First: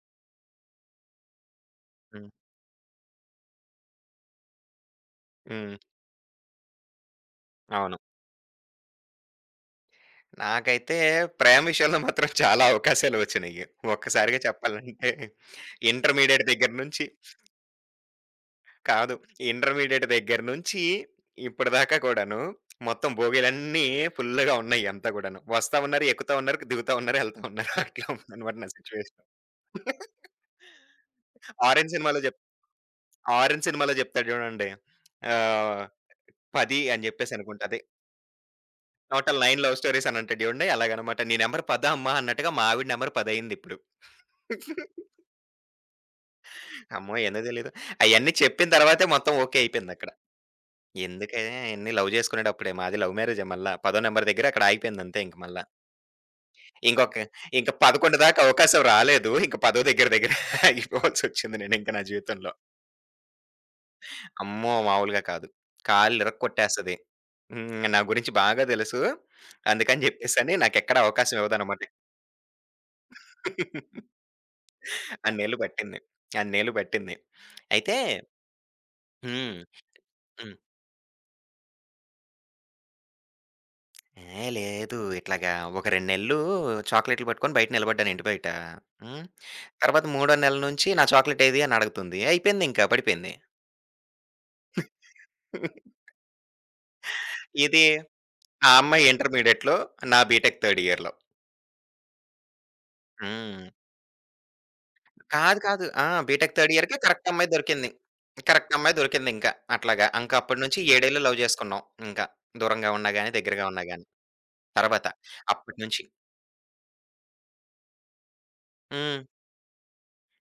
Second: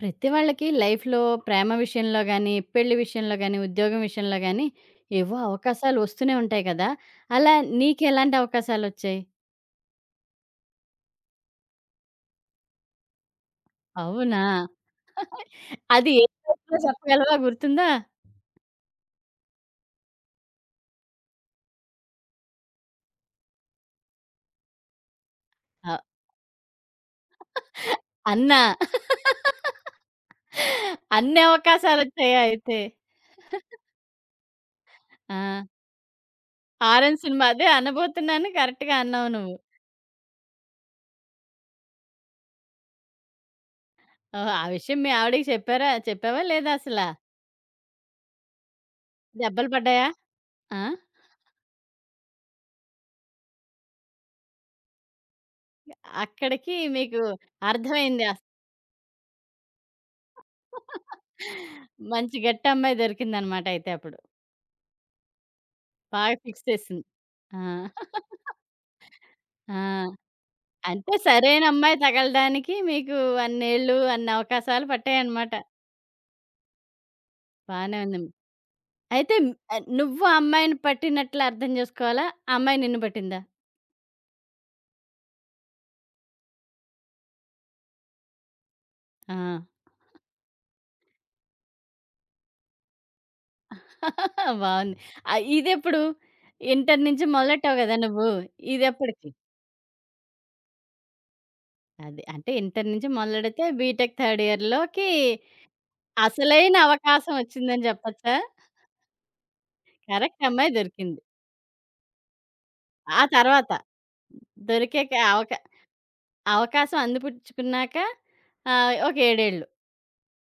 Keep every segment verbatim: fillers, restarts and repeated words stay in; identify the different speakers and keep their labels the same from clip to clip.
Speaker 1: ప్రతి వాళ్ళకి లైఫ్‌లో ప్రేమ విషయంలో
Speaker 2: హ్మ్.
Speaker 1: గాని, పెళ్లి విషయంలో గాని, ఉద్యోగం విషయంలో గాని ఏవో
Speaker 2: హ్మ్.
Speaker 1: అవకాశాలు వస్తూనే ఉంటాయి కదా! అలా
Speaker 2: అవును.
Speaker 1: నీకెలాంటి అవకాశాలొచ్చాయి?
Speaker 2: నాకైతే ప్రేమ విషయంలో మాత్రం చాలా అవకాశాలు వచ్చినియి. ఒక్కసారిగా
Speaker 1: అవునా?
Speaker 2: చెప్పాలంటే
Speaker 1: అది ఏ
Speaker 2: ఇంటర్మీడియేట్ దగ్గర
Speaker 1: టైమ్‌లో
Speaker 2: నుంచి
Speaker 1: చెప్పగలవా, గుర్తుందా?
Speaker 2: కాదు, ఇంటర్మీడియేట్ దగ్గర నుంచి ఇప్పటిదాకా కూడాను మొత్తం బోగీలన్నీ ఫుల్లుగా ఉన్నాయి అంతా కూడాను. వస్తా
Speaker 1: అ
Speaker 2: ఉన్నారు, ఎక్కుతా ఉన్నారు, దిగుతా ఉన్నారు, ఎళ్తా ఉన్నారు. అట్లా ఉందన్నమాట
Speaker 1: అన్నా.
Speaker 2: నా సిట్యుయేషన్.
Speaker 1: అన్ని
Speaker 2: 'ఆరెంజ్' సినిమాలో
Speaker 1: అవకాశాలొచ్చాయా
Speaker 2: చెప్
Speaker 1: అయితే?
Speaker 2: 'ఆరెంజ్' సినిమాలో చెప్తాడు చూడండి.
Speaker 1: ఆ!
Speaker 2: ఆహ్, పది అని
Speaker 1: 'ఆరెంజ్'
Speaker 2: చెప్పేసి
Speaker 1: సినిమా
Speaker 2: అనుకుంటా.
Speaker 1: అదే
Speaker 2: అదే
Speaker 1: అనబోతున్నాను, కరెక్ట్‌గా అన్నావు
Speaker 2: టోటల్
Speaker 1: నువ్వు.
Speaker 2: తొమ్మిది లవ్ స్టోరీస్ అనంటాడు చూడండి. అలాగనమాట. నీ నంబర్ పది అమ్మా అన్నట్టుగా మా ఆవిడ నంబర్ పది అయిందిప్పుడు.
Speaker 1: ఓహ్! ఆ విషయం మీ ఆవిడకి చెప్పారా? చెప్పావా లేదా అసలా?
Speaker 2: అమ్మో! ఏందో తెలీదు. అయన్నీ చెప్పిన తర్వాతే మొత్తం ఓకే
Speaker 1: దెబ్బలు పడ్డాయా?
Speaker 2: అయిపోయిందక్కడ.
Speaker 1: ఆ!
Speaker 2: ఎందుకే అయన్నీ లవ్ చేసుకునేటప్పుడే. మాది లవ్ మ్యారేజే మళ్ళా. పదో నంబర్ దగ్గర అక్కడ ఆగిపోయింది అంతే ఇంక మళ్ళా.
Speaker 1: అక్కడికి మీకు
Speaker 2: ఇంకొక ఇంక పదకొండు
Speaker 1: అర్థమైంది.
Speaker 2: దాకా
Speaker 1: అస్
Speaker 2: అవకాశం రాలేదు. ఇంక పది దగ్గర దగ్గర ఆగిపోవాల్సొచ్చింది నేనింక నా
Speaker 1: మంచి
Speaker 2: జీవితంలో.
Speaker 1: గట్టమ్మాయి దొరికిందనమాట అయితే అప్పుడు.
Speaker 2: అమ్మో! మామూలుగా కాదు.
Speaker 1: బాగా ఫిక్స్
Speaker 2: కాళ్ళిరక్కొట్టేస్తది.
Speaker 1: చేసింది. ఆ!
Speaker 2: హ్మ్. నా గురించి బాగా తెలుసు.
Speaker 1: ఆ!
Speaker 2: అందుకని చెప్పేసని నాకెక్కడ
Speaker 1: అంటే
Speaker 2: అవకాశం
Speaker 1: సరైన
Speaker 2: ఇవ్వదనమాట.
Speaker 1: అమ్మాయి తగలడానికి మీకు అన్నేళ్ళు, అన్ని అవకాశాలు పట్టాయన్నమాట.
Speaker 2: అన్నేళ్ళు పట్టింది. అన్నేళ్ళు పట్టింది. అయితే.
Speaker 1: బానే ఉంది. అయితే
Speaker 2: హ్మ్.
Speaker 1: ఆహ్, నువ్వు ఆ
Speaker 2: హ్మ్.
Speaker 1: అమ్మాయిని పట్టినట్లు అర్థం జేసుకోవాలా? ఆ అమ్మాయి నిన్ను పట్టిందా?
Speaker 2: ఏ లేదు ఇట్లాగా ఒక రెండు నెలలు చాక్లెట్‌లు పట్టుకొని బయట నిలబడ్డాను ఇంటి బయట. హ్మ్.
Speaker 1: ఆ!
Speaker 2: తర్వాత మూడో నెల నుంచి నా చాక్లెట్ ఏది అని అడుగుతుంది. అయిపోయిందింకా పడిపోయింది.
Speaker 1: బావుంది. ఆహ్, ఇదెప్పుడు? ఇంటర్ నుంచి మొదలెట్టావు
Speaker 2: ఇది
Speaker 1: గదా! నువ్వు.
Speaker 2: ఆ అమ్మాయి
Speaker 1: ఇదెప్పటికి?
Speaker 2: ఇంటర్మీడియేట్‌లో, నా బీటెక్ థర్డ్ ఇయర్‌లో.
Speaker 1: అది. అంటే ఇంటర్ నుంచి మొదలెడితే
Speaker 2: హ్మ్.
Speaker 1: బీటెక్ థర్డ్ ఇయర్‌లోకి
Speaker 2: కాదు. కాదు. ఆ! బీటెక్ థర్డ్
Speaker 1: అసలైన
Speaker 2: ఇయర్‌కే కరెక్ట్
Speaker 1: అవకాశం
Speaker 2: అమ్మాయి
Speaker 1: వచ్చిందని
Speaker 2: దొరికింది.
Speaker 1: చెప్పొచ్చా?
Speaker 2: కరెక్ట్ అమ్మాయి దొరికిందింకా. అట్లాగా. ఇంక
Speaker 1: కరెక్ట్
Speaker 2: అప్పటి
Speaker 1: అమ్మాయి
Speaker 2: నుంచి ఏడు
Speaker 1: దొరికింది.
Speaker 2: ఏళ్ళు లవ్ చేసుకున్నాం. ఇంకా దూరంగా ఉన్నా
Speaker 1: ఆ
Speaker 2: గాని, దగ్గరగా
Speaker 1: తర్వాత
Speaker 2: ఉన్నా గాని. తర్వాత
Speaker 1: దొరికాక అవకా
Speaker 2: అప్పటి నుంచి.
Speaker 1: అవకాశం అందిపుచ్చుకున్నాక ఆహ్, ఒక
Speaker 2: హ్మ్.
Speaker 1: ఏడు ఏళ్ళు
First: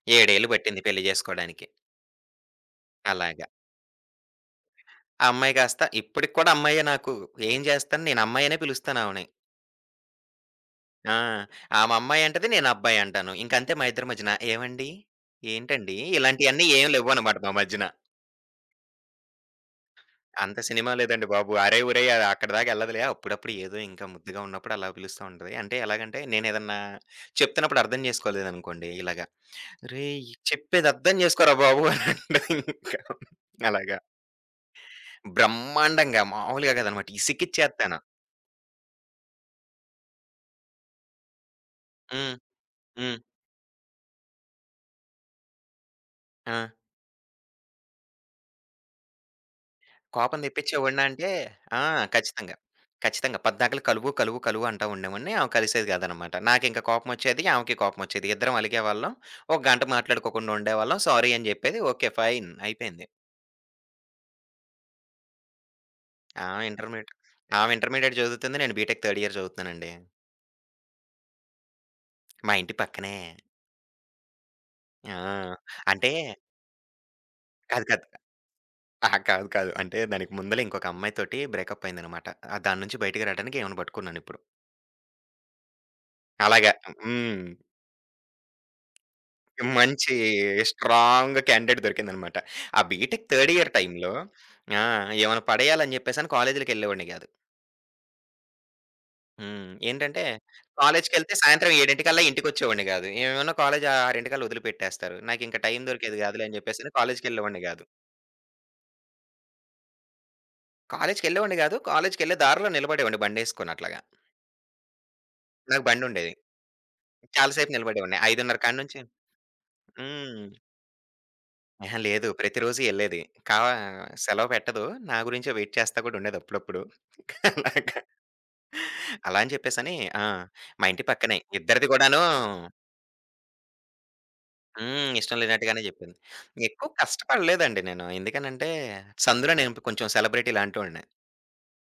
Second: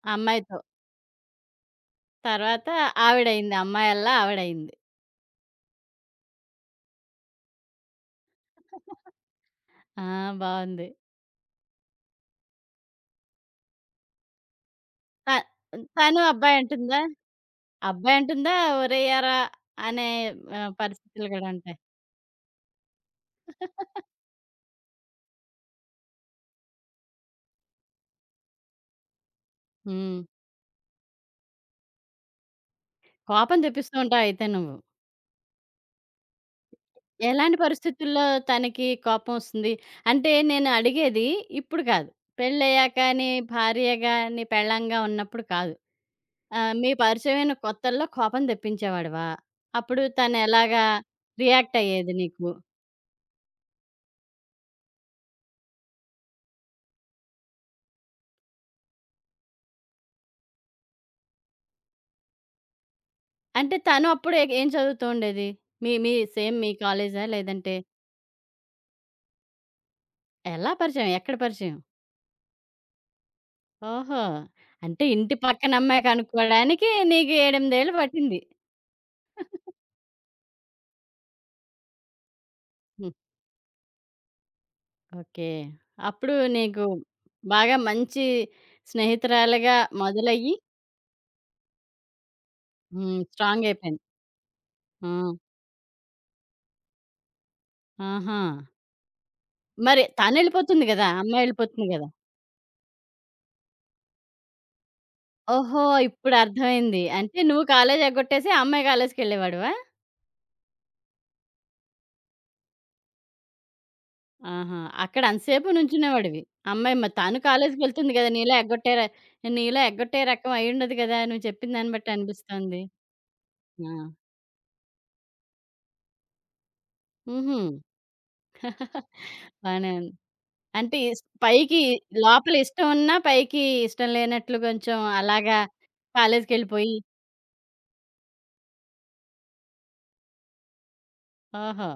Speaker 1: ఆ
Speaker 2: ఏడు ఏళ్ళు
Speaker 1: అమ్మాయితో.
Speaker 2: పట్టింది పెళ్లి జేసుకోడానికి.
Speaker 1: తర్వాత
Speaker 2: అలాగా.
Speaker 1: ఆవిడయింది. అమ్మాయల్లా ఆవిడయింది.
Speaker 2: ఆ అమ్మాయి కాస్త ఇప్పటికి కూడా అమ్మాయే నాకు. ఏం జేస్తాను నేను అమ్మాయి అనే పిలుస్తాను ఆమెని.
Speaker 1: ఆ! బావుంది.
Speaker 2: ఆ! ఆమె అమ్మాయి అంటది. నేను అబ్బాయి అంటాను. ఇంకంతే మా ఇద్దరి మధ్యన. ఏవండీ?
Speaker 1: త
Speaker 2: ఏంటండి?
Speaker 1: తను అబ్బాయి
Speaker 2: ఇలాంటియన్నీ ఏం
Speaker 1: అంటుందా?
Speaker 2: లేవ్వనమాట మా మధ్యన.
Speaker 1: అబ్బాయి అంటుందా? ఒరేయ్ ఏరా! అనే
Speaker 2: అంత
Speaker 1: ఆహ్,
Speaker 2: సినిమా లేదండి
Speaker 1: పరిస్థితులు గూడా
Speaker 2: బాబు.
Speaker 1: ఉంటాయి.
Speaker 2: అరేయ్! ఒరేయ్! అక్కడిదాకా ఎళ్ళదులే. అప్పుడప్పుడు ఏదో ఇంకా ముద్దుగా ఉన్నప్పుడు అలా పిలుస్తా ఉంటది. అంటే ఎలాగంటే నేనేదన్నా చెప్తున్నప్పుడు అర్థం చేసుకోలేదనుకోండి ఇలాగా.
Speaker 1: హ్మ్.
Speaker 2: "రేయ్! చెప్పేది అర్థం చేసుకోరా బాబు" అని అంటది ఇంకా.
Speaker 1: కోపం
Speaker 2: అలాగ.
Speaker 1: తెప్పిస్తూ ఉంటావు అయితే నువ్వు.
Speaker 2: బ్రహ్మాండంగా. మామూలుగా కాదనమాట.
Speaker 1: ఎలాంటి
Speaker 2: ఇసికిచ్చేత్తాను.
Speaker 1: పరిస్థితుల్లో తనకి కోపమొస్తుంది? అంటే నేను అడిగేది ఇప్పుడు కాదు.
Speaker 2: హ్మ్.
Speaker 1: పెళ్ళయ్యాక
Speaker 2: హ్మ్.
Speaker 1: నీ భార్యగా, నీ పెళ్ళాంగా ఉన్నప్పుడు కాదు.
Speaker 2: ఆ!
Speaker 1: ఆహ్, మీ పరిచయమైన కొత్తల్లో కోపం తెప్పించేవాడివా? అప్పుడు
Speaker 2: కోపం
Speaker 1: తనెలాగా
Speaker 2: తెప్పించేవాడినా అంటే
Speaker 1: రియాక్ట్
Speaker 2: ఆ!
Speaker 1: అయ్యేది నీకు?
Speaker 2: ఖచ్చితంగా. ఖచ్చితంగా. పద్దాకల కలువు, కలువు, కలువు అంటా ఉండేవాడిని. ఆమె కలిసేది కాదనమాట. నాకింక కోపమొచ్చేది. ఆమెకి కోపమొచ్చేది. ఇద్దరం అలిగేవాళ్ళం. ఒక గంట మాట్లాడుకోకుండా ఉండేవాళ్ళం. సారీ అని చెప్పేది. ఓకే. ఫైన్. అయిపోయింది.
Speaker 1: అంటే తను అప్పుడు ఎగ్ ఏం చదువుతూ ఉండేది? మీ మీ సేమ్
Speaker 2: ఆమె
Speaker 1: మీ
Speaker 2: ఇంటర్మీడియేట్
Speaker 1: కాలేజా? లేదంటే
Speaker 2: ఆమె ఇంటర్మీడియేట్ చదువుతుంది. నేను బీటెక్ థర్డ్ ఇయర్ చదువుతున్నానండి.
Speaker 1: ఎలా పరిచయం? ఎక్కడ పరిచయం?
Speaker 2: మా ఇంటి పక్కనే.
Speaker 1: ఓహో! అంటే ఇంటి
Speaker 2: ఆ!
Speaker 1: పక్కన అమ్మాయి
Speaker 2: అంటే
Speaker 1: కనుక్కోడానికి నీకు ఎనిమిది, ఎనిమిది
Speaker 2: కాదు,
Speaker 1: ఏళ్ళు
Speaker 2: కాదు.
Speaker 1: పట్టింది.
Speaker 2: అహా! కాదు. కాదు. అంటే దానికి ముందలే ఇంకొక అమ్మాయితోటి బ్రేకప్ అయిందనమాట. ఆహ్, దాని నుంచి బయటికి రాడానికి ఈమెను పట్టుకున్నానిప్పుడు.
Speaker 1: ఓకే. అప్పుడు
Speaker 2: అలాగా.
Speaker 1: నీకు
Speaker 2: హ్మ్.
Speaker 1: బాగా మంచి స్నేహితురాలిగా
Speaker 2: మంచి
Speaker 1: మొదలయ్యి
Speaker 2: స్ట్రాంగ్ క్యాండిడేట్ దొరికిందనమాట. ఆ
Speaker 1: హ్మ్.
Speaker 2: బీటెక్ థర్డ్ ఇయర్
Speaker 1: స్ట్రాంగయిపోయింది.
Speaker 2: టైమ్‌లో. ఆ!
Speaker 1: ఆ!
Speaker 2: ఏమైనా పడేయాలని జెప్పేసని కాలేజీలకెళ్ళేవాడిని గాదు.
Speaker 1: ఆహా!
Speaker 2: హ్మ్.
Speaker 1: మరి
Speaker 2: ఏంటంటే
Speaker 1: తనెళ్ళిపోతుంది గదా!
Speaker 2: కాలేజికెళ్తే సాయంత్రం
Speaker 1: అమ్మాయెళ్ళిపోతుంది గదా!
Speaker 2: 7:00కల్లా ఇంటికొచ్చేవాడిని గాదు. ఏమన్నా కాలేజ్ 6:00కల్లా వదిలిపెట్టేస్తారు. నాకింక
Speaker 1: ఓహో!
Speaker 2: టైం దొరికేది
Speaker 1: ఇప్పుడు
Speaker 2: గాదులే అని జెప్పేసని
Speaker 1: అర్థమైంది. అంటే
Speaker 2: కాలేజికెళ్ళేవాడిని
Speaker 1: నువ్వు
Speaker 2: గాదు.
Speaker 1: కాలేజి ఎగ్గొట్టేసి ఆ అమ్మాయి కాలేజికెళ్ళేవాడివా?
Speaker 2: కాలేజికెళ్ళేవాడిని గాదు. కాలేజికెళ్ళే దారిలో నిలబడేవాడిని బండేసుకొని అట్లాగా.
Speaker 1: ఆహా! అక్కడ అంతసేపు
Speaker 2: నాకు బండుండేది.
Speaker 1: నుంచునేవాడివి. అమ్మాయి మరి తను
Speaker 2: చాలా సేపు
Speaker 1: కాలేజికెళ్తుంది
Speaker 2: నిలబడేవాడిని.
Speaker 1: గదా! నీలా
Speaker 2: ఐదున్నర కాడ
Speaker 1: ఎగ్గొట్టే
Speaker 2: నుంచి.
Speaker 1: ర నీలా ఎగ్గొట్టే
Speaker 2: హ్మ్.
Speaker 1: రకం అయ్యుండదు గదా! నువ్వు చెప్పిన దాన్ని
Speaker 2: అహా!
Speaker 1: బట్టి
Speaker 2: లేదు.
Speaker 1: అనిపిస్తోంది.
Speaker 2: ప్రతిరోజు ఎళ్ళేది. కా
Speaker 1: ఆ!
Speaker 2: సెలవు పెట్టదు. నా గురించే వెయిట్ చేస్తా కూడా ఉండేది అప్పుడప్పుడు.
Speaker 1: హుహు.
Speaker 2: అలాగా. అలా అని
Speaker 1: బానే
Speaker 2: చెప్పేసని.
Speaker 1: ఉంది.
Speaker 2: ఆ! మా
Speaker 1: అంటే
Speaker 2: ఇంటి
Speaker 1: ఇస్
Speaker 2: పక్కనే.
Speaker 1: పైకి
Speaker 2: ఇద్దరిది కూడాను.
Speaker 1: లోపల ఇష్టం ఉన్నా, పైకి ఇష్టం లేనట్లు కొంచెం
Speaker 2: హ్మ్. ఇష్టం
Speaker 1: అలాగా
Speaker 2: లేనట్టుగానే చెప్పింది. ఎక్కువ
Speaker 1: కాలేజీకెళ్ళిపోయి
Speaker 2: కష్టపడలేదండి నేను. ఎందుకనంటే, సందులో నేను కొంచెం సెలబ్రిటీ లాంటోడినే.
Speaker 1: ఓహో!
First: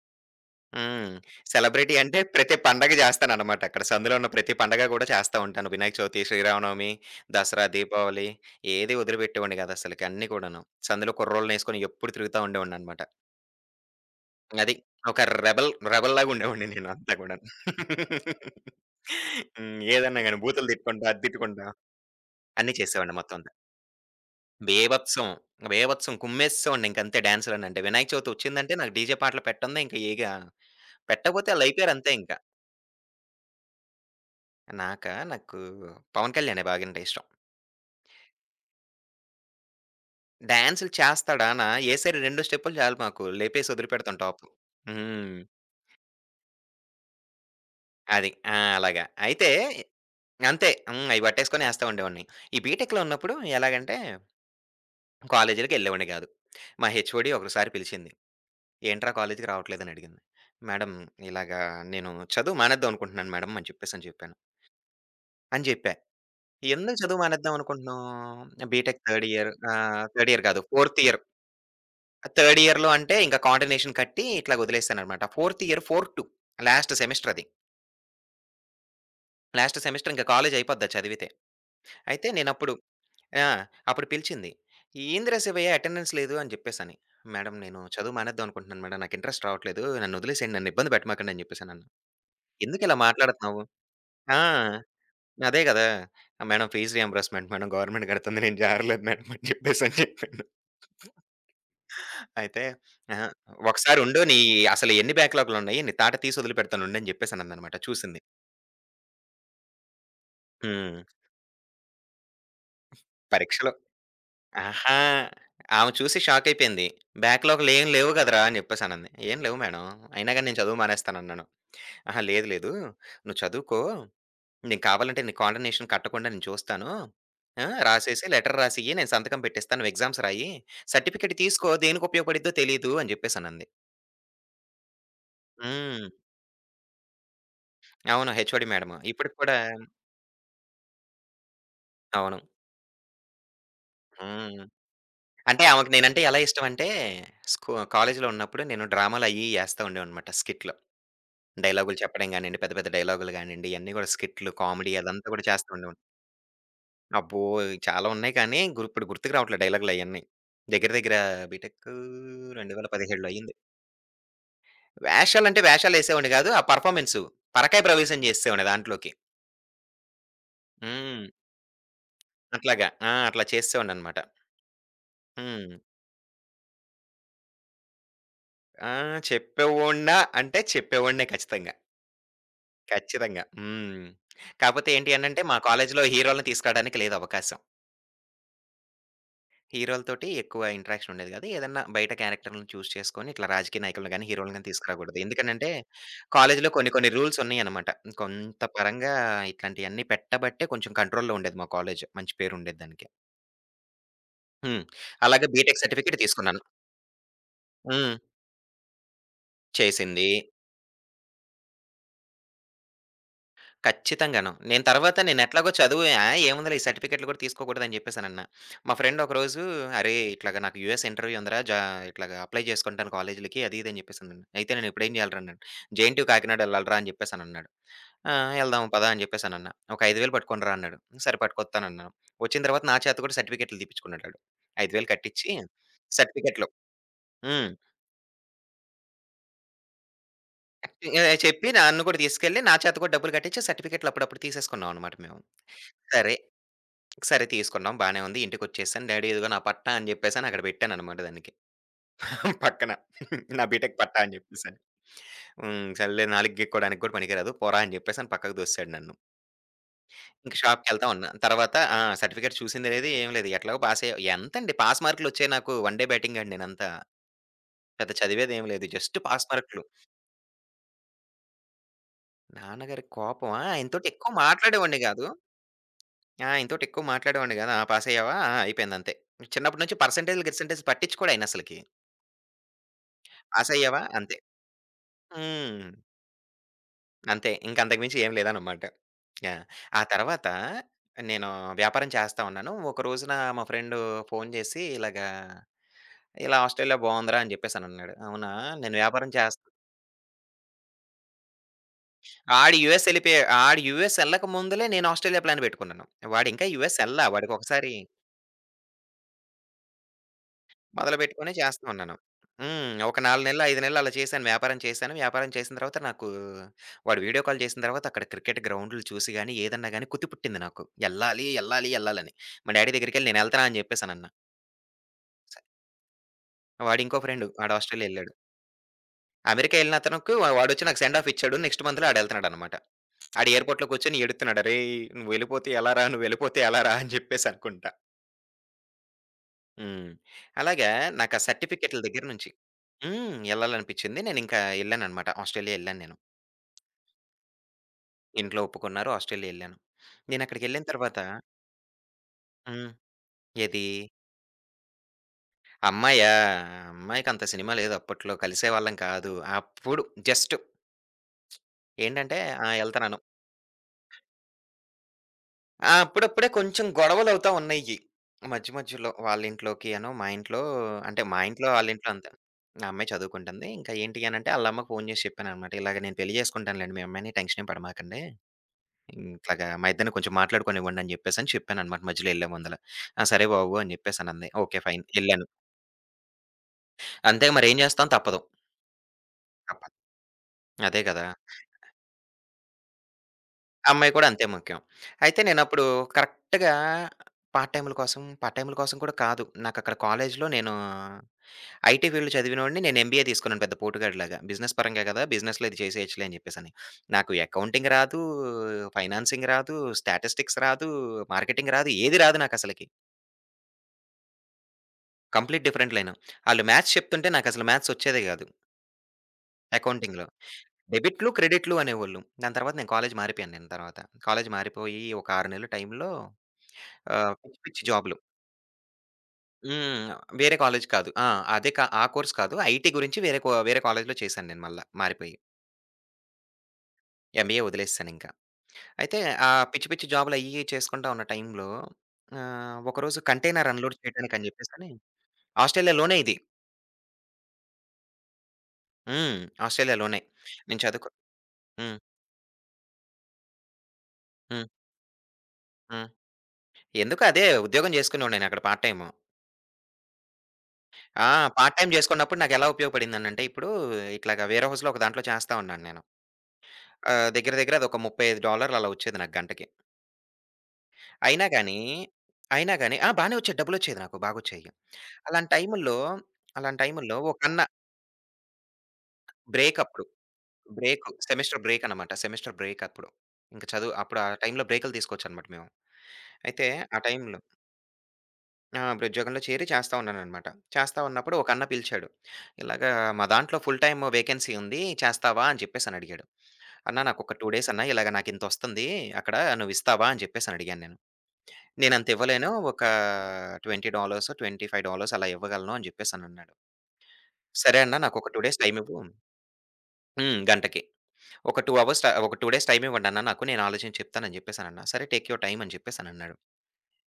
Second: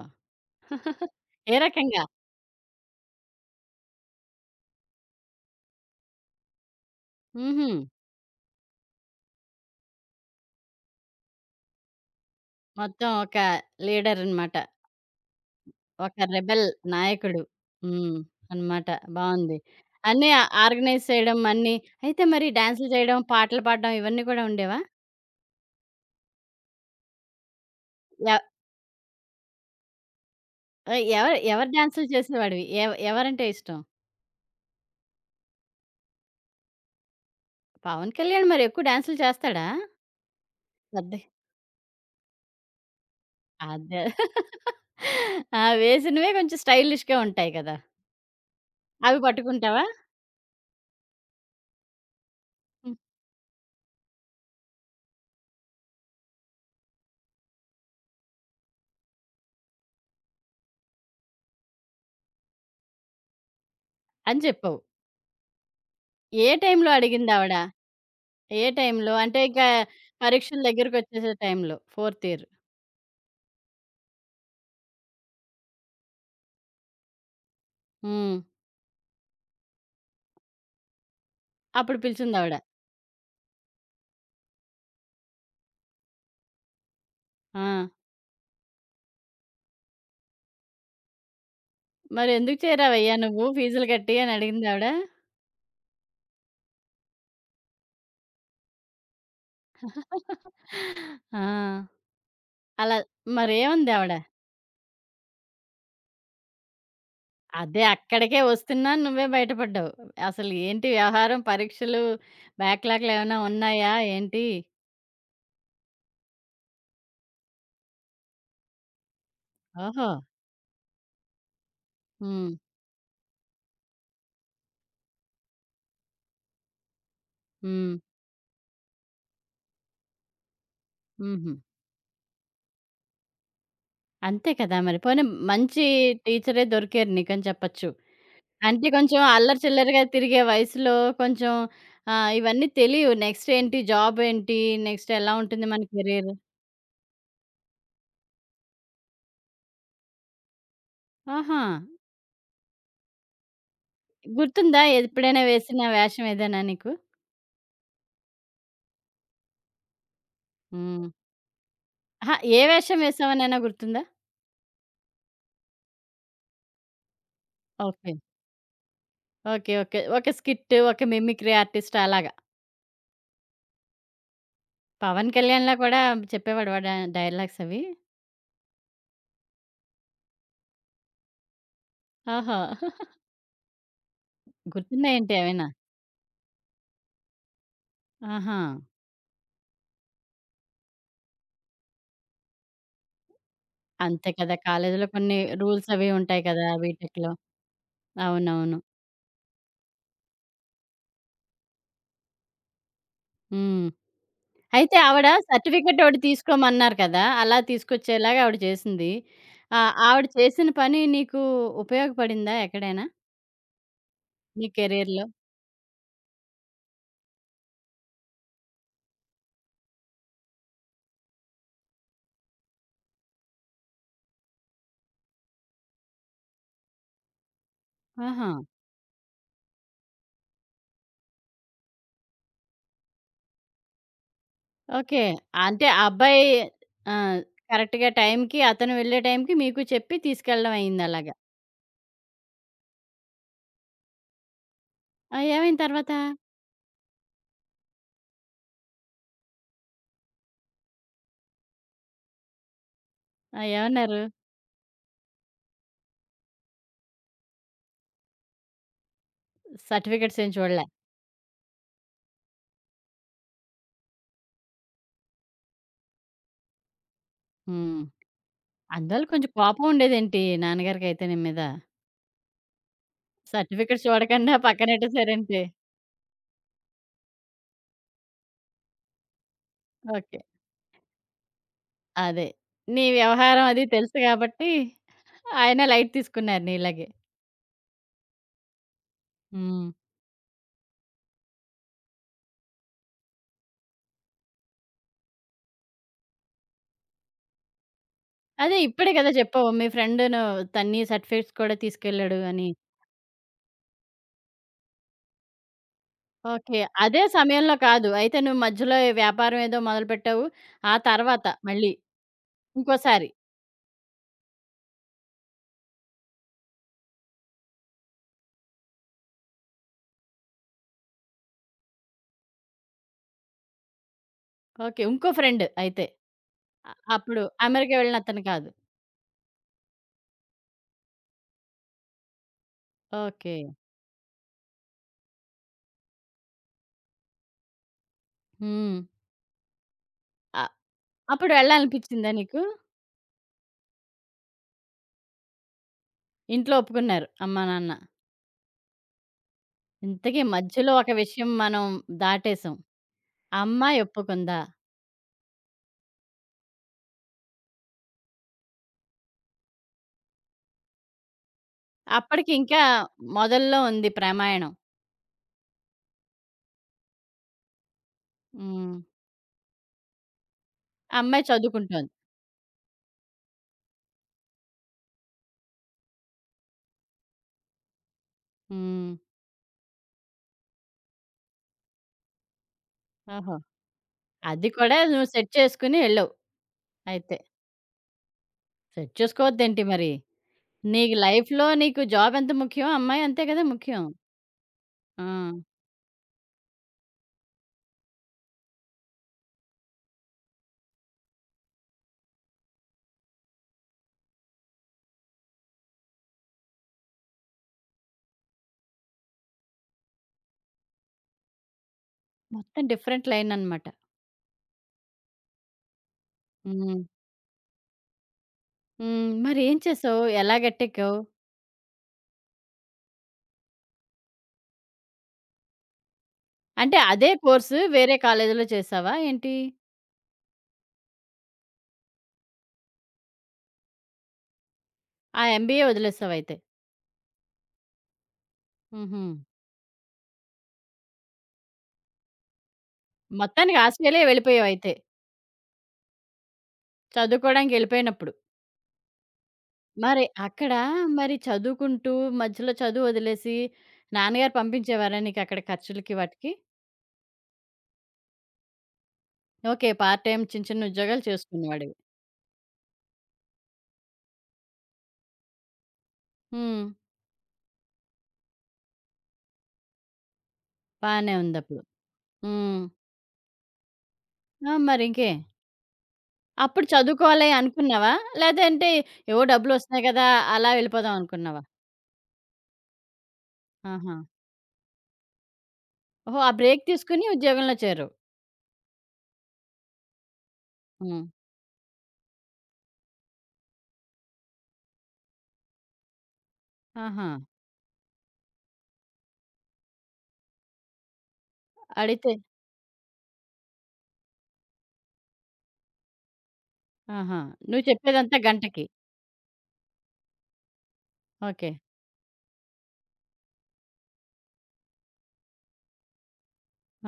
Speaker 2: హ్మ్.
Speaker 1: ఏ
Speaker 2: సెలబ్రిటీ
Speaker 1: రకంగా?
Speaker 2: అంటే ప్రతి పండగ జేస్తాననమాట అక్కడ. సందులో ఉన్న ప్రతి పండగ గూడా చేస్తా ఉంటాను. వినాయక చవితి, శ్రీరామనవమి, దసరా,
Speaker 1: హుహు.
Speaker 2: దీపావళి, ఏది వదిలిపెట్టేవాడిని గాదసలకి అన్నీ కూడాను. సందులో కుర్రోళ్ళనేసుకొని ఎప్పుడు తిరుగుతా ఉండేవాడిననమాట.
Speaker 1: మొత్తం ఒక లీడర్ అనమాట.
Speaker 2: అది. ఒక రెబెల్
Speaker 1: ఒక
Speaker 2: రెబెల్‌లాగా
Speaker 1: రెబెల్
Speaker 2: ఉండేవాడిని నేను అంతా
Speaker 1: నాయకుడు.
Speaker 2: గూడాను.
Speaker 1: హ్మ్. అనమాట. బావుంది.
Speaker 2: హ్మ్. ఏదన్నా
Speaker 1: అన్నీ
Speaker 2: గాని బూతులు తిట్టుకుంటా,
Speaker 1: ఆర్గనైజ్
Speaker 2: అది
Speaker 1: చేయడం
Speaker 2: తిట్టుకుంటా
Speaker 1: అన్నీ. అయితే మరి
Speaker 2: అన్నీ
Speaker 1: డాన్సులు
Speaker 2: చేసేవాడిని
Speaker 1: చేయడం,
Speaker 2: మొత్తం అంతా.
Speaker 1: పాటలు పాడడం ఇవన్నీ కూడా ఉండేవా?
Speaker 2: బీభత్సం! బీభత్సం! కుమ్మేసేసేవాడిని ఇంకంతే డాన్సులనంటే. వినాయక చవితి
Speaker 1: ఎవ్
Speaker 2: ఒచ్చిందంటే నాకు డీజే పాటలు పెట్టందే ఇంక ఇగ
Speaker 1: ఎవరు
Speaker 2: పెట్టకపోతే
Speaker 1: ఎవరు డాన్సులు
Speaker 2: ఆళ్ళయిపోయారంతే ఇంక.
Speaker 1: చేసేవాడివి? ఎవ ఎవరంటే ఇష్టం?
Speaker 2: నాకా? నాకు 'పవన్ కళ్యాణే' బాగంటే ఇష్టం.
Speaker 1: 'పవన్ కళ్యాణ్' మరి ఎక్కువ డాన్సులు చేస్తాడా?
Speaker 2: డాన్సులు
Speaker 1: పెద్ద
Speaker 2: చేస్తాడానా? ఏసారి రెండు స్టెప్పులు చాలు మాకు. లేపేసి
Speaker 1: అదే.
Speaker 2: వదిలిపెడతాం టాపు. హ్మ్.
Speaker 1: ఆ! వేసినవే కొంచెం స్టైలిష్‌గా ఉంటాయి కదా!
Speaker 2: అది. ఆ! అలాగా.
Speaker 1: అవి
Speaker 2: అయితే
Speaker 1: పట్టుకుంటావా?
Speaker 2: అంతే. హ్మ్. అయి పట్టేసుకొని ఏస్తా ఉండేవాడిని. ఈ
Speaker 1: హ్మ్.
Speaker 2: బీటెక్‌లో ఉన్నప్పుడు ఎలాగంటే, కాలేజీలకెళ్ళేవాడిని గాదు. మా హెచ్ఓడి ఒకసారి పిలిచింది. "ఏంట్రా కాలేజీకి రావట్లేదని" అడిగింది. "మేడం, ఇలాగా నేను చదువు మానేద్దాం అనుకుంటున్నాను మేడం" అని చెప్పేసని చెప్పాను.
Speaker 1: అని చెప్పావు.
Speaker 2: అని చెప్పా.
Speaker 1: ఏ టైంలో
Speaker 2: "ఎందుకు చదువు
Speaker 1: అడిగిందావిడ?
Speaker 2: మానేద్దాం
Speaker 1: ఏ
Speaker 2: అనుకుంటున్నావు? బీటెక్
Speaker 1: టైంలో?
Speaker 2: థర్డ్
Speaker 1: అంటే
Speaker 2: ఇయర్."
Speaker 1: ఇక
Speaker 2: ఆహ్, థర్డ్ ఇయర్ కాదు.
Speaker 1: పరీక్షలు
Speaker 2: ఫోర్త్ ఇయర్.
Speaker 1: దగ్గరకొచ్చేసే టైంలో ఫోర్త్ ఇయర్.
Speaker 2: థర్డ్ ఇయర్‌లో అంటే ఇంకా కాండోనేషన్ కట్టి ఇట్లాగ వదిలేసాననమాట. Fourth year four two last semester అది.
Speaker 1: హ్మ్.
Speaker 2: లాస్ట్ సెమిస్టర్ ఇంక కాలేజ్ అయిపోద్ది అది చదివితే.
Speaker 1: అప్పుడు
Speaker 2: అయితే
Speaker 1: పిలిచిందావిడ.
Speaker 2: నేనప్పుడు ఆ! అప్పుడు పిలిచింది. "ఏందిరా శివయ్య అటెండెన్స్ లేదు" అని జెప్పేసని. "మేడం
Speaker 1: ఆ!
Speaker 2: నేను చదువు మానేద్దాం అనుకుంటున్నాను మేడం. నాకు ఇంట్రెస్ట్ రావట్లేదు. నన్ను వదిలేసేయండి. నన్ను ఇబ్బంది పెట్టమాకండి" అని జెప్పేసనన్నా.
Speaker 1: మరెందుకు
Speaker 2: "ఎందుకిలా
Speaker 1: చేరావయ్యా నువ్వు
Speaker 2: మాట్లాడుతున్నావు?"
Speaker 1: ఫీజులు కట్టి అని
Speaker 2: ఆ!
Speaker 1: అడిగిందావిడ?
Speaker 2: అదే గదా! "Madam fees reimbursement madam government గడుతుంది. నేను జారలేదు మేడం" అని జెప్పేసని చెప్పాను.
Speaker 1: ఆ!
Speaker 2: అయితే.
Speaker 1: అలా
Speaker 2: అహా! "ఒకసారుండు
Speaker 1: మరేమందావిడ?
Speaker 2: నీ అసలు ఎన్ని బ్యాక్‌లాగ్‌లున్నాయి నీ తాట తీసి వదిలిపెడతానుండు" అని జెప్పేసనందనమాట
Speaker 1: అదే
Speaker 2: చూసింది.
Speaker 1: అక్కడికే వస్తున్నా, నువ్వే బయటపడ్డావు. అసలు ఏంటి
Speaker 2: హ్మ్.
Speaker 1: వ్యవహారం, పరీక్షలు బ్యాక్‌లాగ్‌లేమైనా
Speaker 2: పరీక్షలో.
Speaker 1: ఉన్నాయా ఏంటి?
Speaker 2: అహా! ఆమె చూసి షాకయిపోయింది. "బ్యాక్‌లాగ్‌లేం లేవు గదరా!" అని జెప్పేసనంది. "ఏం లేవు మేడం.
Speaker 1: ఓహో!
Speaker 2: అయినా గాని నేను చదువు మానేస్తానన్నాను." "అహా! లేదు,
Speaker 1: హ్మ్.
Speaker 2: లేదు. నువ్వు చదువుకో. నేను కావాలంటే నీ కాండోనేషన్ కట్టకుండా నేను చూస్తాను. ఆ!
Speaker 1: హ్మ్.
Speaker 2: రాసేసి లెటర్ రాసియ్యి. నేను సంతకం పెట్టిస్తాను. నువ్వు ఎగ్జామ్స్ రాయి. సర్టిఫికేట్
Speaker 1: హుహు.
Speaker 2: తీసుకో దేనికి ఉపయోగపడిద్దో తెలీదు" అని జెప్పేసనంది.
Speaker 1: అంతే కదా! మరి. పోనీ మంచి
Speaker 2: హ్మ్.
Speaker 1: టీచరే దొరికారు నీకని చెప్పచ్చు.
Speaker 2: అవును. హెచ్‌ఓడి
Speaker 1: అంటే
Speaker 2: మేడము.
Speaker 1: కొంచెం
Speaker 2: ఇప్పటికి కూడా
Speaker 1: అల్లరి చిల్లరగా తిరిగే వయసులో కొంచెం ఆహ్,
Speaker 2: అవును.
Speaker 1: ఇవన్నీ తెలియవు. నెక్స్ట్ ఏంటి? జాబ్ ఏంటి?
Speaker 2: హ్మ్.
Speaker 1: నెక్స్ట్ ఎలా
Speaker 2: అంటే
Speaker 1: ఉంటుంది మన
Speaker 2: ఆమెకి నేనంటే
Speaker 1: కెరీర్?
Speaker 2: ఎలా ఇష్టమంటే, స్కూ కాలేజీలో ఉన్నప్పుడు నేను డ్రామాలు అయ్యి ఏస్తా ఉండేవాడినమాట స్కిట్‌లు.
Speaker 1: ఆహా!
Speaker 2: డైలాగులు చెప్పడం గానియండి, పెద్ద పెద్ద డైలాగులు గానియండి, ఇయన్నీ గూడా స్కిట్‌లు,
Speaker 1: గుర్తుందా?
Speaker 2: కామెడీ అదంతా
Speaker 1: ఎప్పుడైనా
Speaker 2: గూడా చేస్తూ
Speaker 1: వేసిన
Speaker 2: ఉండేవాడిని.
Speaker 1: వేషం ఏదైనా నీకు?
Speaker 2: అబ్బో! చాలా ఉన్నాయి కానీ, గుర్ ఇప్పుడు గుర్తుకు రావట్లే డైలాగులయన్నీ. దగ్గర
Speaker 1: హ్మ్.
Speaker 2: దగ్గర బీటెక్కూ
Speaker 1: అహా! ఏ వేషం
Speaker 2: రెండు వేల పదిహేడులో అయింది.
Speaker 1: వేసావనైనా గుర్తుందా?
Speaker 2: వేషాలంటే వేషాలేసేవాడిని గాదు. ఆ పెర్ఫార్మన్స్ పరకాయ
Speaker 1: ఓకే.
Speaker 2: ప్రవేశం చేసేసేవాడిని దాంట్లోకి.
Speaker 1: ఓకే. ఓకే. ఒక స్కిట్, ఒక
Speaker 2: హ్మ్.
Speaker 1: మిమిక్రీ ఆర్టిస్ట్ అలాగా.
Speaker 2: అట్లాగా. ఆ! అట్లా చేసేసేవాడిననమాట.
Speaker 1: 'పవన్
Speaker 2: హ్మ్.
Speaker 1: కళ్యాణ్‌లా' కూడా చెప్పేవాడు వాడా డైలాగ్స్ అవి?
Speaker 2: ఆ! చెప్పేవోడినా అంటే చెప్పేవోడినే ఖచ్చితంగా.
Speaker 1: ఓహో!
Speaker 2: ఖచ్చితంగా. హ్మ్. కాపోతే ఏంటి
Speaker 1: గుర్తున్నాయేంటి
Speaker 2: అనంటే, మా
Speaker 1: ఏమైనా?
Speaker 2: కాలేజీలో హీరోలని తీసుకోడానికి లేదు అవకాశం.
Speaker 1: ఆహా!
Speaker 2: హీరోలతోటి ఎక్కువ ఇంటరాక్షన్ ఉండేది గాదు. ఏదన్నా బయట క్యారెక్టర్‌లను చూజ్ చేసుకొని, ఇట్లా రాజకీయ నాయకుల్ని గాని,
Speaker 1: అంతే కదా!
Speaker 2: హీరోలని గాని
Speaker 1: కాలేజీలో
Speaker 2: తీసుకురాకూడదు.
Speaker 1: కొన్ని
Speaker 2: ఎందుకనంటే,
Speaker 1: రూల్స్ అవి ఉంటాయి కదా!
Speaker 2: కాలేజీలో కొన్ని కొన్ని
Speaker 1: బీటెక్‌లో.
Speaker 2: రూల్స్ ఉన్నాయనమాట. కొంత
Speaker 1: అవునవును.
Speaker 2: పరంగా ఇట్లాంటియన్నీ పెట్టబట్టే కొంచెం కంట్రోల్‌లో ఉండేది మా కాలేజు. మంచి పేరు ఉండేది దానికి.
Speaker 1: హ్మ్.
Speaker 2: హ్మ్.
Speaker 1: అయితే ఆవిడ
Speaker 2: అలాగే బీటెక్
Speaker 1: సర్టిఫికేట్
Speaker 2: సర్టిఫికేట్
Speaker 1: ఒకటి
Speaker 2: తీసుకున్నాను.
Speaker 1: తీసుకోమన్నారు కదా! అలా
Speaker 2: హ్మ్.
Speaker 1: తీసుకొచ్చేలాగా ఆవిడ చేసింది. ఆహ్, ఆవిడ
Speaker 2: చేసింది.
Speaker 1: చేసిన పని నీకు ఉపయోగపడిందా ఎక్కడైనా?
Speaker 2: ఖచ్చితంగాను.
Speaker 1: నీ
Speaker 2: నేను తర్వాత
Speaker 1: కెరియర్‌లో?
Speaker 2: నేను ఎట్లాగో చదువు ఆహ్, ఏముందిలే ఈ సర్టిఫికేట్‌లు కూడా తీసుకోకూడదని జెప్పేసనన్నా. మా ఫ్రెండ్ ఒకరోజు "అరేయ్! ఇట్లాగ నాకు యూఎస్ ఇంటర్వ్యూ ఉందిరా జా ఇట్లాగ అప్లై చేసుకుంటాను కాలేజీలకి" అది ఇది అని జెప్పేసన్నాను. "అయితే నేను ఇప్పుడేం జేయాలిరా?" అన్నాను. "జేఎన్‌టీయూ కాకినాడ ఎళ్ళాలిరా" అని జెప్పేసనన్నాడు. "ఆ!
Speaker 1: ఆహా!
Speaker 2: ఎళ్దాం పదా!" అని జెప్పేసనన్నా. ఒక ఐదు వేలు పట్టుకొనిరా అన్నాడు. సరే పట్టుకొత్తానన్నాను. వచ్చిన తర్వాత నా చేత కూడా సర్టిఫికేట్‌లు తీపిచ్చుకున్నాడు ఆడు. ఐదు వేలు
Speaker 1: ఓకే.
Speaker 2: కట్టిచ్చి
Speaker 1: అంటే ఆ అబ్బాయి
Speaker 2: సర్టిఫికేట్‌లు.
Speaker 1: ఆ!
Speaker 2: హ్మ్.
Speaker 1: కరెక్ట్‌గా టైంకి అతను వెళ్ళే టైంకి మీకు చెప్పి తీసుకెళ్ళడం అయిందలాగా.
Speaker 2: చెప్పి నన్ను కూడా తీసుకెళ్ళి నా చేత కూడా డబ్బులు కట్టిచ్చి సర్టిఫికేట్‌లు అప్పుడప్పుడు తీసేసుకున్నాం అన్నమాట మేము.
Speaker 1: ఆ! ఏమైంది తర్వాత?
Speaker 2: సరే, సరే తీసుకున్నాం. బానే ఉంది. ఇంటికొచ్చేసాను. డాడీ ఇదిగో నా పట్టా అని జెప్పేసని అక్కడ పెట్టాననమాట దానికి. పక్కన.
Speaker 1: ఆ!
Speaker 2: నా బీటెక్ పట్టా
Speaker 1: ఏమన్నారు?
Speaker 2: అని జెప్పేసని. హ్మ్. సర్లే నాలుక గీక్కోడానికి గూడా పనికిరాదు. పోరా! అని జెప్పేసని పక్కకు దోసేసాడు నన్ను.
Speaker 1: సర్టిఫికేట్స్ ఏం
Speaker 2: ఇంక
Speaker 1: చూడలే.
Speaker 2: షాప్‌కెళ్తా ఉన్నా. తర్వాత ఆ! సర్టిఫికేట్ చూసింది లేదు. ఏం లేదు. ఎట్లాగో పాసయ్యా ఎంతండి పాస్ మార్కులొచ్చాయి నాకు వన్ డే బ్యాటింగాడిని నేనంతా.
Speaker 1: హ్మ్.
Speaker 2: పెద్ద చదివేదేం లేదు. జస్ట్
Speaker 1: అందువల్ల
Speaker 2: పాస్
Speaker 1: కొంచెం
Speaker 2: మార్కులు.
Speaker 1: కోపం ఉండేదేంటి నాన్నగారికైతే నీ మీద?
Speaker 2: నాన్నగారికి కోపమా?
Speaker 1: సర్టిఫికేట్స్
Speaker 2: ఆయనతోటి ఎక్కువ
Speaker 1: చూడకుండా
Speaker 2: మాట్లాడేవాడిని గాదు.
Speaker 1: పక్కనెట్టేసారంటే.
Speaker 2: ఆ! ఆయనతోటి ఎక్కువ మాట్లాడేవాడిని గాదు. ఆ! పాసయ్యావా? ఆ! అయిపోయిందంతే. చిన్నప్పటి నుంచి
Speaker 1: ఓకే.
Speaker 2: పర్సెంటేజ్‌లు, గిర్సెంటేజ్‌లు పట్టించుకోడు ఆయనసలకి.
Speaker 1: అదే. నీ వ్యవహారం అది
Speaker 2: పాసయ్యావా?
Speaker 1: తెలుసు
Speaker 2: అంతే.
Speaker 1: గాబట్టి, ఆయన
Speaker 2: హ్మ్.
Speaker 1: లైట్ తీసుకున్నారు నీలాగే.
Speaker 2: అంతే. ఇంక అంతకు మించి ఏం లేదనమాట. ఆ!
Speaker 1: హ్మ్.
Speaker 2: ఆ తర్వాత నేను వ్యాపారం చేస్తా ఉన్నాను. ఒక రోజున మా ఫ్రెండు ఫోను చేసి ఇలాగా, "ఇలా ఆస్ట్రేలియా బావుందిరా" అని చెప్పేసనన్నాడు. "అవునా?
Speaker 1: అదే
Speaker 2: నేను
Speaker 1: ఇప్పుడే కదా
Speaker 2: వ్యాపారం చేస్తా."
Speaker 1: చెప్పావు. మీ ఫ్రెండును తన్ని సర్టిఫికేట్స్ కూడా తీసుకెళ్ళాడు అని.
Speaker 2: ఆడు యూఎస్ ఎళ్ళిపోయా ఆడు యూఎస్ ఎళ్ళక ముందులే నేను ఆస్ట్రేలియా ప్లాన్ పెట్టుకున్నాను. వాడింకా
Speaker 1: ఓకే.
Speaker 2: యూఎస్
Speaker 1: అదే
Speaker 2: ఎళ్ళా.
Speaker 1: సమయంలో
Speaker 2: వాడికొకసారి
Speaker 1: కాదు. అయితే నువ్వు మధ్యలో ఈ వ్యాపారం ఏదో మొదలుపెట్టావు. ఆ తర్వాత
Speaker 2: మొదలుపెట్టుకొని చేస్తూ
Speaker 1: మళ్ళీ
Speaker 2: ఉన్నాను. హ్మ్. ఒక
Speaker 1: ఇంకోసారి.
Speaker 2: నాలుగు నెలలు, ఐదు నెలలు అలా చేశాను. వ్యాపారం చేశాను. వ్యాపారం చేసిన తర్వాత నాకు వాడు వీడియో కాల్ చేసిన తర్వాత అక్కడ క్రికెట్ గ్రౌండ్‌లు చూసి గాని, ఏదన్నా గాని కుతి పుట్టింది నాకు. ఎళ్ళాలి, ఎళ్ళాలి, ఎళ్ళాలని. మా డ్యాడీ దగ్గరికెళ్ళి నేనెళ్తాను అని జెప్పేసానన్నా.
Speaker 1: ఓకే. ఇంకో ఫ్రెండ్ అయితే. అ
Speaker 2: వాడు ఇంకో
Speaker 1: అప్పుడు
Speaker 2: ఫ్రెండు. ఆడు
Speaker 1: అమెరికా
Speaker 2: ఆస్ట్రేలియా
Speaker 1: వెళ్ళిన
Speaker 2: ఎళ్ళాడు.
Speaker 1: అతను కాదు.
Speaker 2: అమెరికా ఎళ్ళిన అతనుకు వాడొచ్చి నాకు సెండ్ ఆఫ్ ఇచ్చాడు. నెక్స్ట్ మంత్‌లో ఆడెళ్తున్నాడనమాట. ఆడు
Speaker 1: ఓకే.
Speaker 2: ఎయిర్‌పోర్ట్‌లో కూర్చొని ఏడుతున్నాడు. "అరేయ్! నువ్వెళ్ళిపోతే ఎలారా? నువ్వెళ్ళిపోతే ఎలారా?" అని జెప్పేసి అనుకుంటా.
Speaker 1: హ్మ్.
Speaker 2: హ్మ్. అలాగా. నాకా
Speaker 1: అప్పుడు
Speaker 2: సర్టిఫికేట్‌ల దగ్గర
Speaker 1: వెళ్ళాలనిపిచ్చిందా
Speaker 2: నుంచి.
Speaker 1: నీకు?
Speaker 2: హ్మ్. ఎళ్ళాలనిపిచ్చింది. నేనింకా ఎళ్ళాననమాట. ఆస్ట్రేలియా ఎళ్ళాను నేను.
Speaker 1: ఇంట్లో ఒప్పుకున్నారు అమ్మా, నాన్న.
Speaker 2: ఇంట్లో ఒప్పుకున్నారు. ఆస్ట్రేలియా ఎళ్ళాను.
Speaker 1: ఇంతకీ
Speaker 2: నేనక్కడికెళ్ళిన
Speaker 1: మధ్యలో ఒక
Speaker 2: తర్వాత.
Speaker 1: విషయం మనం దాటేసాం.
Speaker 2: హ్మ్.
Speaker 1: ఆ
Speaker 2: ఏది?
Speaker 1: అమ్మాయి ఒప్పుకుందా?
Speaker 2: అమ్మాయా? అమ్మాయికంత సినిమా లేదు అప్పట్లో. కలిసేవాళ్ళం కాదు. అప్పుడు జస్ట్ ఏంటంటే
Speaker 1: అప్పటికి
Speaker 2: ఆ!
Speaker 1: ఇంకా
Speaker 2: ఎళ్తన్నాను.
Speaker 1: మొదల్లో ఉంది ప్రమాయణం.
Speaker 2: ఆ! అప్పుడప్పుడే కొంచెం గొడవలవుతా ఉన్నయ్యి. మధ్య
Speaker 1: హ్మ్.
Speaker 2: మధ్యలో వాళ్ళింట్లోకి అను, మా ఇంట్లో,
Speaker 1: ఆ
Speaker 2: అంటే మా
Speaker 1: అమ్మాయి
Speaker 2: ఇంట్లో, ఆళ్ళింట్లో
Speaker 1: చదువుకుంటోంది.
Speaker 2: అంతే. నా అమ్మాయి చదువుకుంటుంది. ఇంకా ఏంటి అనంటే ఆళ్ళమ్మకి ఫోను చేసి చెప్పాననమాట. ఇలాగ నేను పెళ్లి చేసుకుంటానులెండి మీ అమ్మాయిని. టెన్షన్ ఏం పడమాకండి.
Speaker 1: హ్మ్.
Speaker 2: ఇట్లాగా మా ఇద్దరిని కొంచెం మాట్లాడుకొనివ్వండని జెప్పేసని చెప్పాననమాట మధ్యలో ఎళ్ళే ముందల. ఆ! సరే
Speaker 1: ఓహో!
Speaker 2: బాబు అని జెప్పేసనంది.
Speaker 1: అది
Speaker 2: ఓకే.
Speaker 1: కూడా
Speaker 2: ఫైన్
Speaker 1: నువ్వు
Speaker 2: ఎళ్ళాను.
Speaker 1: సెట్ చేసుకొని ఎళ్ళావు అయితే.
Speaker 2: అంతే మరేం జేస్తాం తప్పదు.
Speaker 1: సెట్ చేసుకోవద్దేంటి
Speaker 2: తప్పదు.
Speaker 1: మరి?
Speaker 2: అదే
Speaker 1: నీకు
Speaker 2: గదా!
Speaker 1: లైఫ్‌లో నీకు జాబ్ ఎంత ముఖ్యం, అమ్మాయి అంతే కదా ముఖ్యం.
Speaker 2: అమ్మాయి కూడా అంతే ముఖ్యం.
Speaker 1: ఆ!
Speaker 2: అయితే నేనప్పుడు కరెక్ట్‌గా పార్ట్ టైముల కోసం, పార్ట్ టైముల కోసం కూడా కాదు. నాకక్కడ కాలేజీలో నేను ఐటీ ఫీల్డ్ చదివినోడిని నేను ఎంబీఏ తీసుకున్నాను పెద్ద పోటుగాడిలాగా. బిజినెస్ పరంగా కదా! బిజినెస్‌లో ఇది చేసేయచ్చులే అని చెప్పేసని. నాకు అకౌంటింగ్ రాదు, ఫైనాన్సింగ్ రాదు, స్టాటిస్టిక్స్ రాదు, మార్కెటింగ్ రాదు. ఏది రాదు
Speaker 1: మొత్తం
Speaker 2: నాకసలకి.
Speaker 1: డిఫరెంట్ లైన్ అనమాట.
Speaker 2: Complete different line. ఆళ్ళు మ్యాథ్స్
Speaker 1: హ్మ్.
Speaker 2: చెప్తుంటే నాకసలు మ్యాథ్స్ వచ్చేదే గాదు.
Speaker 1: హ్మ్. మరేం చేసావు?
Speaker 2: అకౌంటింగ్‌లో.
Speaker 1: ఎలా గట్టెక్కావు?
Speaker 2: డెబిట్లు, క్రెడిట్లు అనేవోళ్ళు. దాని తర్వాత నేను కాలేజ్ మారిపోయాను నేను తర్వాత. కాలేజ్ మారిపోయి ఒక ఆరు నెలల టైంలో
Speaker 1: అంటే అదే
Speaker 2: ఆహ్, పిచ్చి
Speaker 1: కోర్సు
Speaker 2: పిచ్చి
Speaker 1: వేరే
Speaker 2: జాబ్‌లు.
Speaker 1: కాలేజీలో చేసావా ఏంటి?
Speaker 2: హ్మ్. వేరే కాలేజ్ కాదు. ఆ! అదే కా ఆ కోర్స్ కాదు. ఐటీ గురించి వేరే కో వేరే కాలేజ్‌లో చేశాను నేను మళ్ళా మారిపోయి.
Speaker 1: ఆ ఎంబీఏ వదిలేసావయితే.
Speaker 2: ఎంబీఏ వదిలేసానింక. అయితే
Speaker 1: హుహు.
Speaker 2: ఆ పిచ్చి పిచ్చి జాబులయ్యి చేసుకుంటా ఉన్న టైంలో ఆహ్, ఒకరోజు కంటైనర్
Speaker 1: మొత్తానికి
Speaker 2: అన్‌లోడ్
Speaker 1: ఆస్ట్రేలియా
Speaker 2: చేయడానికని జెప్పేసని
Speaker 1: వెళ్ళిపోయావయితే.
Speaker 2: ఆస్ట్రేలియాలోనే ఇది.
Speaker 1: చదువుకోవడానికి ఎళ్ళిపోయినప్పుడు.
Speaker 2: హ్మ్. ఆస్ట్రేలియాలోనే.
Speaker 1: మరి అక్కడ
Speaker 2: నేను చదువుకు.
Speaker 1: మరి
Speaker 2: హ్మ్.
Speaker 1: చదువుకుంటూ మధ్యలో చదువు వదిలేసి నాన్నగారు
Speaker 2: హ్మ్.
Speaker 1: పంపించేవారా నీకక్కడ
Speaker 2: హ్మ్.
Speaker 1: ఖర్చులకి వాటికి?
Speaker 2: ఎందుకు అదే ఉద్యోగం జేసుకునేవాడిని నేనక్కడ part time.
Speaker 1: Okay. Part time చిన్న చిన్న ఉద్యోగాలు
Speaker 2: ఆ! పార్ట్
Speaker 1: చేసుకునేవాడివి.
Speaker 2: టైమ్ జేసుకున్నప్పుడు నాకెలా ఉపయోగపడిందనంటే ఇప్పుడు ఇట్లాగా వేర్ హౌస్‌లో ఒక దాంట్లో చేస్తా ఉన్నాను నేను.
Speaker 1: హ్మ్.
Speaker 2: ఆహ్, దగ్గర దగ్గర అదొక ముప్ఫై ఐదు డాలర్లు అలా వచ్చేది నాకు గంటకి.
Speaker 1: బానే
Speaker 2: అయినా గానీ,
Speaker 1: ఉందప్పుడు.
Speaker 2: అయినా
Speaker 1: హ్మ్.
Speaker 2: గానీ ఆ! బానే వచ్చేది. డబ్బులొచ్చేయి నాకు బాగొచ్చేయి.
Speaker 1: ఆ! మరింకే.
Speaker 2: అలాంటి టైముల్లో, అలాంటి
Speaker 1: అప్పుడు
Speaker 2: టైముల్లో ఒక
Speaker 1: చదువుకోవాలి
Speaker 2: అన్న
Speaker 1: అనుకున్నావా? లేదంటే ఏవో
Speaker 2: బ్రేకప్పుడు
Speaker 1: డబ్బులొస్తున్నాయి కదా! అలా
Speaker 2: బ్రేకు.
Speaker 1: వెళ్ళిపోదాం
Speaker 2: సెమిస్టర్
Speaker 1: అనుకున్నావా?
Speaker 2: బ్రేక్ అనమాట. సెమిస్టర్ బ్రేక్ అప్పుడు. ఇంక చదువు
Speaker 1: ఆహా!
Speaker 2: అప్పుడు ఆ టైంలో బ్రేకులు తీసుకోవచ్చనమాట మేము.
Speaker 1: ఓహో! ఆ
Speaker 2: అయితే
Speaker 1: బ్రేక్
Speaker 2: ఆ
Speaker 1: తీసుకొని
Speaker 2: టైంలో
Speaker 1: ఉద్యోగంలో చేరావు.
Speaker 2: ఆ! ఇప్పుడు ఉద్యోగంలో చేరి చేస్తా ఉన్నాననమాట. చేస్తా
Speaker 1: హ్మ్.
Speaker 2: ఉన్నప్పుడు ఒక అన్న పిలిచాడు. ఇలాగా "మా దాంట్లో ఫుల్ టైమ్ వేకెన్సీ ఉంది. చేస్తావా?" అని చెప్పేసని అడిగాడు. "అన్నా
Speaker 1: ఆహా!
Speaker 2: నాకొక రెండు డేస్ అన్న ఇలాగ నాకింతొస్తుంది. అక్కడ నువ్వు ఇస్తావా?" అని చెప్పేసని అడిగాను నేను. "నేనంత
Speaker 1: అడిగితే
Speaker 2: ఇవ్వలేను. ఒక ఇరవై డాలర్లు ఇరవై ఐదు డాలర్లు అలా ఇవ్వగలను" అని చెప్పేసనన్నాడు.
Speaker 1: ఆహా!
Speaker 2: "సరే
Speaker 1: నువ్వు
Speaker 2: అన్నా నాకొక
Speaker 1: చెప్పేదంతా
Speaker 2: రెండు డేస్
Speaker 1: గంటకి.
Speaker 2: టైమివ్వు." హ్మ్. గంటకి. ఒక
Speaker 1: ఓకే.
Speaker 2: రెండు అవర్స్ ట ఒక రెండు డేస్ టైమ్ ఇవ్వండన్నా నాకు. నేను ఆలోచించి చెప్తానని జెప్పేసానన్నా. సరే టేక్ యూర్ టైమ్ అని జెప్పేసనన్నాడు.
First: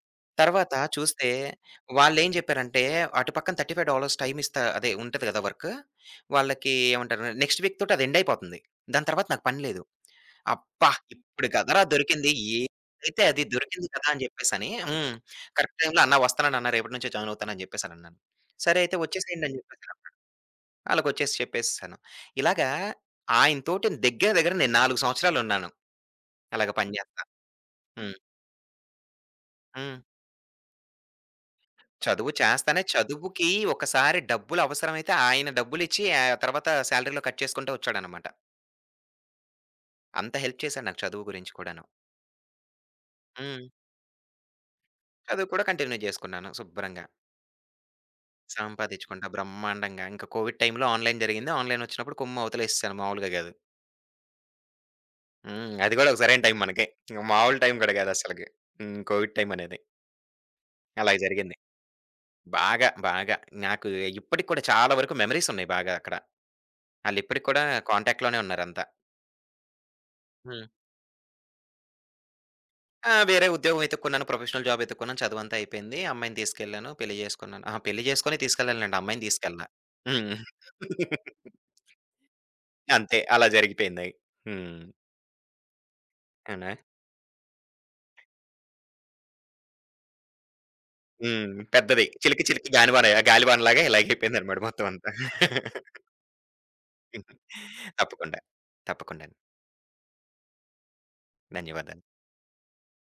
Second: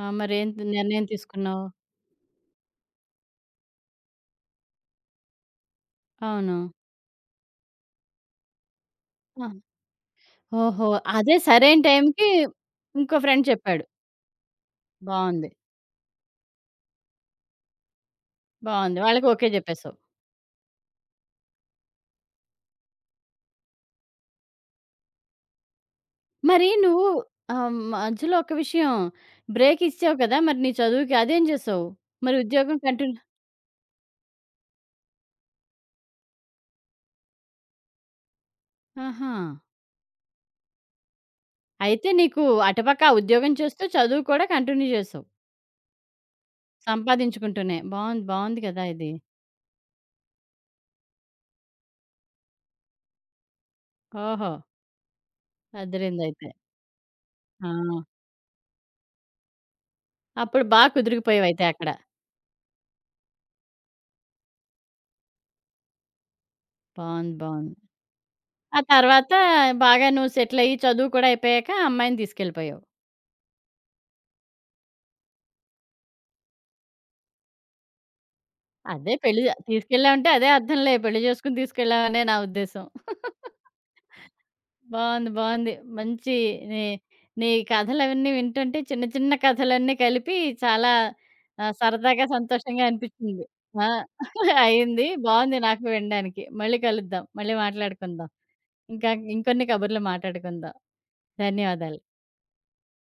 Speaker 1: ఆ! మరేం
Speaker 2: తర్వాత
Speaker 1: నిర్ణయం
Speaker 2: చూస్తే
Speaker 1: తీసుకున్నావు?
Speaker 2: వాళ్ళేం జెప్పారంటే, అటు పక్కన ముప్ఫై ఐదు డాలర్లు టైమ్ ఇస్తా అదే ఉంటది గదా! వర్క్.
Speaker 1: అవును.
Speaker 2: వాళ్ళకి ఏమంటారు నెక్స్ట్ వీక్ తోటి అది ఎండ్ అయిపోతుంది. దాని తర్వాత నాకు
Speaker 1: ఆ!
Speaker 2: పని లేదు.
Speaker 1: ఓహో!
Speaker 2: అబ్బా!
Speaker 1: అదే
Speaker 2: ఇప్పుడు
Speaker 1: సరైన
Speaker 2: కదరా
Speaker 1: టైంకి
Speaker 2: దొరికింది.
Speaker 1: ఇంకో
Speaker 2: ఏదైతే అది
Speaker 1: ఫ్రెండ్ చెప్పాడు.
Speaker 2: దొరికింది కదా! అని జెప్పేసని. హ్మ్.
Speaker 1: బావుంది.
Speaker 2: కరెక్ట్ టైమ్‌లో అన్నా వస్తాననన్నా. రేపటి నుంచే జాయిన్ అవుతాను అని జెప్పేసనన్నాను. సరే అయితే
Speaker 1: బావుంది. వాళ్ళకి ఓకే
Speaker 2: వచ్చేసేయండి అని
Speaker 1: జెప్పేసావు.
Speaker 2: జెప్పేసాను. ఆళ్ళకొచ్చేసి చెప్పేసేసాను. ఇలాగా ఆయనతోటి దగ్గర దగ్గర నేను నాలుగు సంవత్సరాలున్నాను.
Speaker 1: మరి
Speaker 2: అలాగ పని
Speaker 1: నువ్వు
Speaker 2: జేస్తా.
Speaker 1: ఆహ్,
Speaker 2: హ్మ్.
Speaker 1: మధ్యలో ఒక విషయం బ్రేక్
Speaker 2: హ్మ్.
Speaker 1: ఇచ్చావు కదా! మరి నీ చదువుకి అదేం జేసావు?
Speaker 2: చదువు
Speaker 1: మరి ఉద్యోగం
Speaker 2: చేస్తానే
Speaker 1: కంటిన్యూ
Speaker 2: చదువుకి ఒకసారి డబ్బులు అవసరమైతే ఆయన డబ్బులిచ్చి ఆ తర్వాత సాలరీలో కట్ చేసుకుంటూ వచ్చాడనమాట.
Speaker 1: ఆహా!
Speaker 2: అంత హెల్ప్ చేశాడు నాకు చదువు గురించి కూడాను.
Speaker 1: అయితే నీకు అటుపక్క ఆ ఉద్యోగం
Speaker 2: హ్మ్.
Speaker 1: చేస్తూ చదువు కూడా కంటిన్యూ జేసావు.
Speaker 2: చదువు కూడా కంటిన్యూ జేసుకున్నాను శుభ్రంగా.
Speaker 1: సంపాదించుకుంటూనే. బావుంది. బావుంది కదా! ఇది.
Speaker 2: సంపాదించుకుంటా బ్రహ్మాండంగా. ఇంక కోవిడ్ టైమ్‌లో ఆన్‌లైన్ జరిగింది. ఆన్‌లైన్ వచ్చినప్పుడు కుమ్ము అవతలేసేసాను మామూలుగా గాదు.
Speaker 1: ఓహో!
Speaker 2: హ్మ్. అది గూడా ఒక సరైన
Speaker 1: అదిరిందయితే.
Speaker 2: టైం మనకి. ఇంక మామూలు
Speaker 1: ఆ!
Speaker 2: టైం గూడా గాదు అసలకి. హ్మ్. కోవిడ్ టైం అనేది.
Speaker 1: అప్పుడు బా
Speaker 2: అలా జరిగింది.
Speaker 1: కుదిరిగిపోయావయితే అక్కడ.
Speaker 2: బాగా, బాగా నాకు ఇప్పటికి కూడా చాలా వరకు మెమోరీసున్నాయి బాగా అక్కడ.
Speaker 1: బావుంది.
Speaker 2: ఆళ్ళిప్పటికి కూడా
Speaker 1: బావుంది.
Speaker 2: కాంటాక్ట్‌లోనే
Speaker 1: ఆ
Speaker 2: ఉన్నారంతా.
Speaker 1: తర్వాత బాగా నువ్వు
Speaker 2: హ్మ్.
Speaker 1: సెటిలయ్యి చదువు కూడా అయిపోయాక అమ్మాయిని తీసుకెళ్ళిపోయావు.
Speaker 2: ఆ! వేరే ఉద్యోగం వెతుక్కున్నాను. Professional job వెతుక్కున్నాను. చదువంతా అయిపోయింది. అమ్మాయిని తీసుకెళ్ళాను. పెళ్లి చేసుకున్నాను. అహా! పెళ్లి చేసుకొని తీసుకెళ్ళానులెండి.
Speaker 1: అదే
Speaker 2: అమ్మాయిని
Speaker 1: పెళ్లి జ
Speaker 2: తీసుకెళ్ళలా.
Speaker 1: తీసుకెళ్ళావంటే
Speaker 2: హ్మ్.
Speaker 1: అదే అర్థంలే, పెళ్లి చేసుకొని తీసుకెళ్ళావనే నా ఉద్దేశం.
Speaker 2: అంతే. అలా జరిగిపోయింది. హ్మ్.
Speaker 1: బావుంది. బావుంది. మంచి
Speaker 2: అవునా?
Speaker 1: నీ నీ కథలవన్నీ వింటుంటే చిన్న చిన్న కథలన్నీ కలిపి చాలా
Speaker 2: హ్మ్.
Speaker 1: ఆహ్,
Speaker 2: పెద్దది.
Speaker 1: సరదాగా
Speaker 2: చిలికి చిలికి
Speaker 1: సంతోషంగా
Speaker 2: గానివాన
Speaker 1: అనిపిచ్చింది.
Speaker 2: గాలివానలాగా
Speaker 1: ఆ!
Speaker 2: ఇలాగైపోయిందనమాట మొత్తం
Speaker 1: అయింది.
Speaker 2: అంతా.
Speaker 1: బావుంది నాకు వినడానికి. మళ్ళీ కలుద్దాం. మళ్ళీ మాట్లాడుకుందాం.
Speaker 2: తప్పకుండా.
Speaker 1: ఇంకా
Speaker 2: తప్పకుండా.
Speaker 1: ఇంకొన్ని కబుర్లు మాట్లాడుకుందాం. ధన్యవాదాలు.
Speaker 2: ధన్యవాదాలు.